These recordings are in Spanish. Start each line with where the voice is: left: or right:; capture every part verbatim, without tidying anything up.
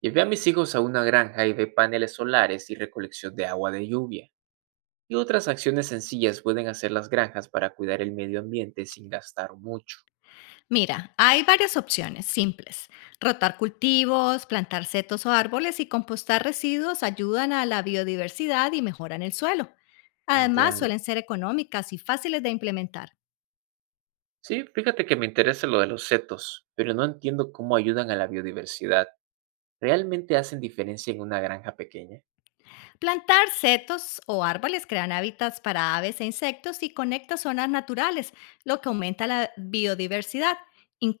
right: Llevé a mis hijos a una granja y ve paneles solares y recolección de agua de lluvia. Y otras acciones sencillas pueden hacer las granjas para cuidar el medio ambiente sin gastar mucho.
left: Mira, hay varias opciones simples. Rotar cultivos, plantar setos o árboles y compostar residuos ayudan a la biodiversidad y mejoran el suelo. Además,
right: Entiendo.
left: suelen ser económicas y fáciles de implementar.
right: Sí, fíjate que me interesa lo de los setos, pero no entiendo cómo ayudan a la biodiversidad. ¿Realmente hacen diferencia en una granja pequeña?
left: Plantar setos o árboles crean hábitats para aves e insectos y conecta zonas naturales, lo que aumenta la biodiversidad.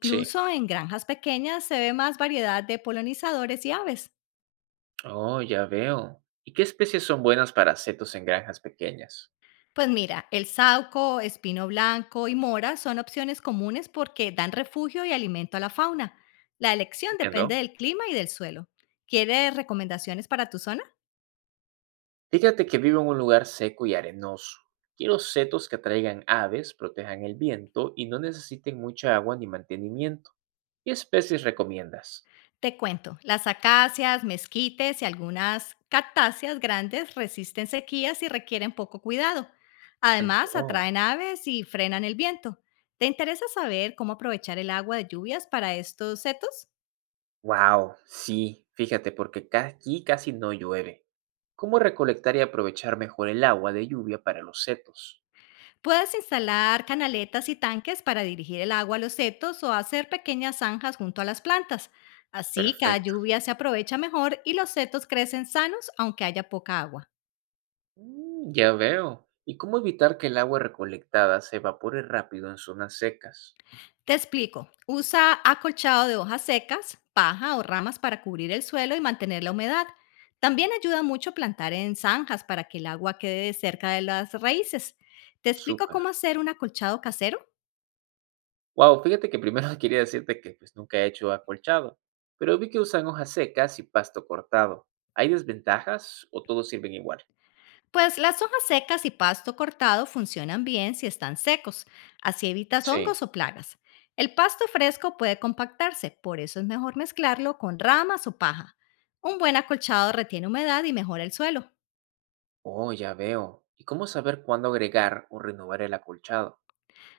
right: Sí.
left: en granjas pequeñas se ve más variedad de polinizadores y aves.
right: Oh, ya veo. ¿Y qué especies son buenas para setos en granjas pequeñas?
left: Pues mira, el sauco, espino blanco y mora son opciones comunes porque dan refugio y alimento a la fauna. La elección depende
right: Entiendo.
left: del clima y del suelo. ¿Quieres recomendaciones para tu zona?
right: Fíjate que vivo en un lugar seco y arenoso. Quiero setos que atraigan aves, protejan el viento y no necesiten mucha agua ni mantenimiento. ¿Qué especies recomiendas?
left: Te cuento, las acacias, mezquites y algunas cactáceas grandes resisten sequías y requieren poco cuidado.
right: En-
left: Además,
right: Oh,
left: atraen aves y frenan el viento. ¿Te interesa saber cómo aprovechar el agua de lluvias para estos setos?
right: wow, sí, fíjate, porque ca- aquí casi no llueve. ¿Cómo recolectar y aprovechar mejor el agua de lluvia para los setos?
left: Puedes instalar canaletas y tanques para dirigir el agua a los setos o hacer pequeñas zanjas junto a las plantas. Así cada
right: Perfecto.
left: lluvia se aprovecha mejor y los setos crecen sanos aunque haya poca agua.
right: Mm, ya veo. ¿Y cómo evitar que el agua recolectada se evapore rápido en zonas secas?
left: Te explico. Usa acolchado de hojas secas, paja o ramas para cubrir el suelo y mantener la humedad. También ayuda mucho plantar en zanjas para que el agua quede cerca de las raíces. ¿Te explico
right: Súper.
left: cómo hacer un acolchado casero?
right: Wow, fíjate que primero quería decirte que pues nunca he hecho acolchado, pero vi que usan hojas secas y pasto cortado. ¿Hay desventajas o todos sirven igual?
left: Pues las hojas secas y pasto cortado funcionan bien si están secos, así evitas
right: Sí.
left: hongos o plagas. El pasto fresco puede compactarse, por eso es mejor mezclarlo con ramas o paja. Un buen acolchado retiene humedad y mejora el suelo.
right: Oh, ya veo. ¿Y cómo saber cuándo agregar o renovar el acolchado?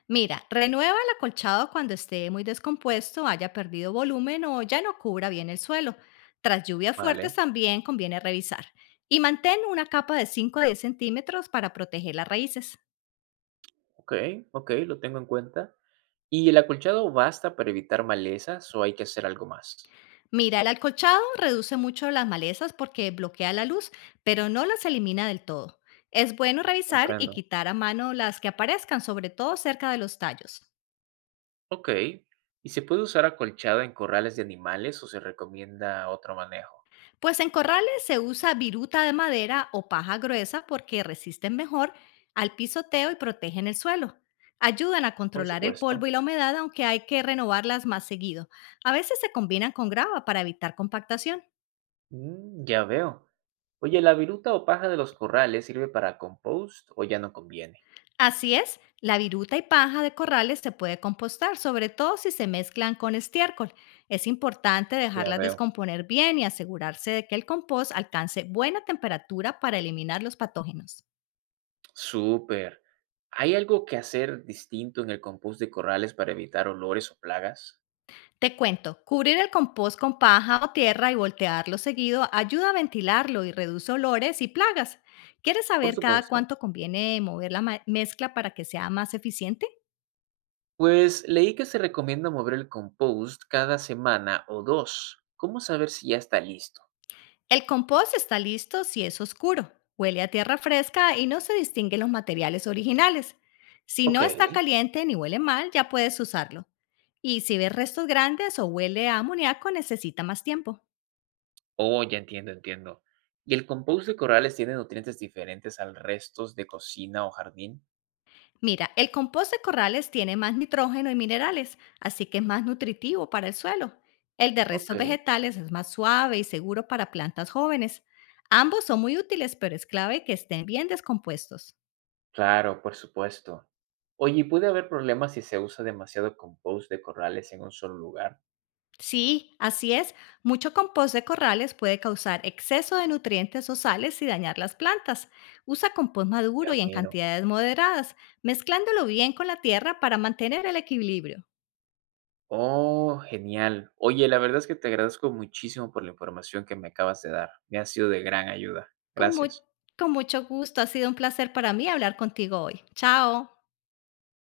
left: Mira, renueva el acolchado cuando esté muy descompuesto, haya perdido volumen o ya no cubra bien el suelo. Tras lluvias fuertes
right: Vale.
left: también conviene revisar. Y mantén una capa de cinco a diez centímetros para proteger las raíces.
right: Ok, ok, lo tengo en cuenta. ¿Y el acolchado basta para evitar malezas o hay que hacer algo más?
left: Mira, el alcolchado reduce mucho las malezas porque bloquea la luz, pero no las elimina del todo. Es bueno revisar y
right: Comprendo.
left: quitar a mano las que aparezcan, sobre todo cerca de los tallos.
right: Ok. ¿Y se puede usar acolchado en corrales de animales o se recomienda otro manejo?
left: Pues en corrales se usa viruta de madera o paja gruesa porque resisten mejor al pisoteo y protegen el suelo. Ayudan a
right: Por
left: controlar el
right: supuesto.
left: polvo y la humedad, aunque hay que renovarlas más seguido. A veces se combinan con grava para evitar compactación.
right: Mm, ya veo. Oye, ¿la viruta o paja de los corrales sirve para compost o ya no conviene?
left: Así es, la viruta y paja de corrales se puede compostar, sobre todo si se mezclan con estiércol. Es importante
right: Ya
left: dejarlas
right: veo.
left: descomponer bien y asegurarse de que el compost alcance buena temperatura para eliminar los patógenos.
right: Súper. ¿Hay algo que hacer distinto en el compost de corrales para evitar olores o plagas?
left: Te cuento, cubrir el compost con paja o tierra y voltearlo seguido ayuda a ventilarlo y reduce olores y plagas. ¿Quieres
right: Por
left: saber cada
right: supuesto.
left: cuánto conviene mover la ma- mezcla para que sea más eficiente?
right: Pues leí que se recomienda mover el compost cada semana o dos. ¿Cómo saber si ya está listo?
left: El compost está listo si es oscuro, huele a tierra fresca y no se distinguen los materiales originales. Si
right: Ok.
left: no está caliente ni huele mal, ya puedes usarlo. Y si ves restos grandes o huele a amoníaco, necesita más tiempo.
right: Oh, ya entiendo, entiendo. ¿Y el compost de corrales tiene nutrientes diferentes al restos de cocina o jardín?
left: Mira, el compost de corrales tiene más nitrógeno y minerales, así que es más nutritivo para el suelo. El de
right: Ok.
left: restos vegetales es más suave y seguro para plantas jóvenes. Ambos son muy útiles, pero es clave que estén bien descompuestos.
right: Claro, por supuesto. Oye, ¿y puede haber problemas si se usa demasiado compost de corrales en un solo lugar?
left: Sí, así es. Mucho compost de corrales puede causar exceso de nutrientes o sales y dañar las plantas. Usa compost
right: Ya
left: maduro y en
right: miro.
left: cantidades moderadas, mezclándolo bien con la tierra para mantener el equilibrio.
right: Oh, genial. Oye, la verdad es que te agradezco muchísimo por la información que me acabas de dar. Me ha sido de gran ayuda.
left: Con, mu-
right: Gracias.
left: con mucho gusto, ha sido un placer para mí hablar contigo hoy. Chao.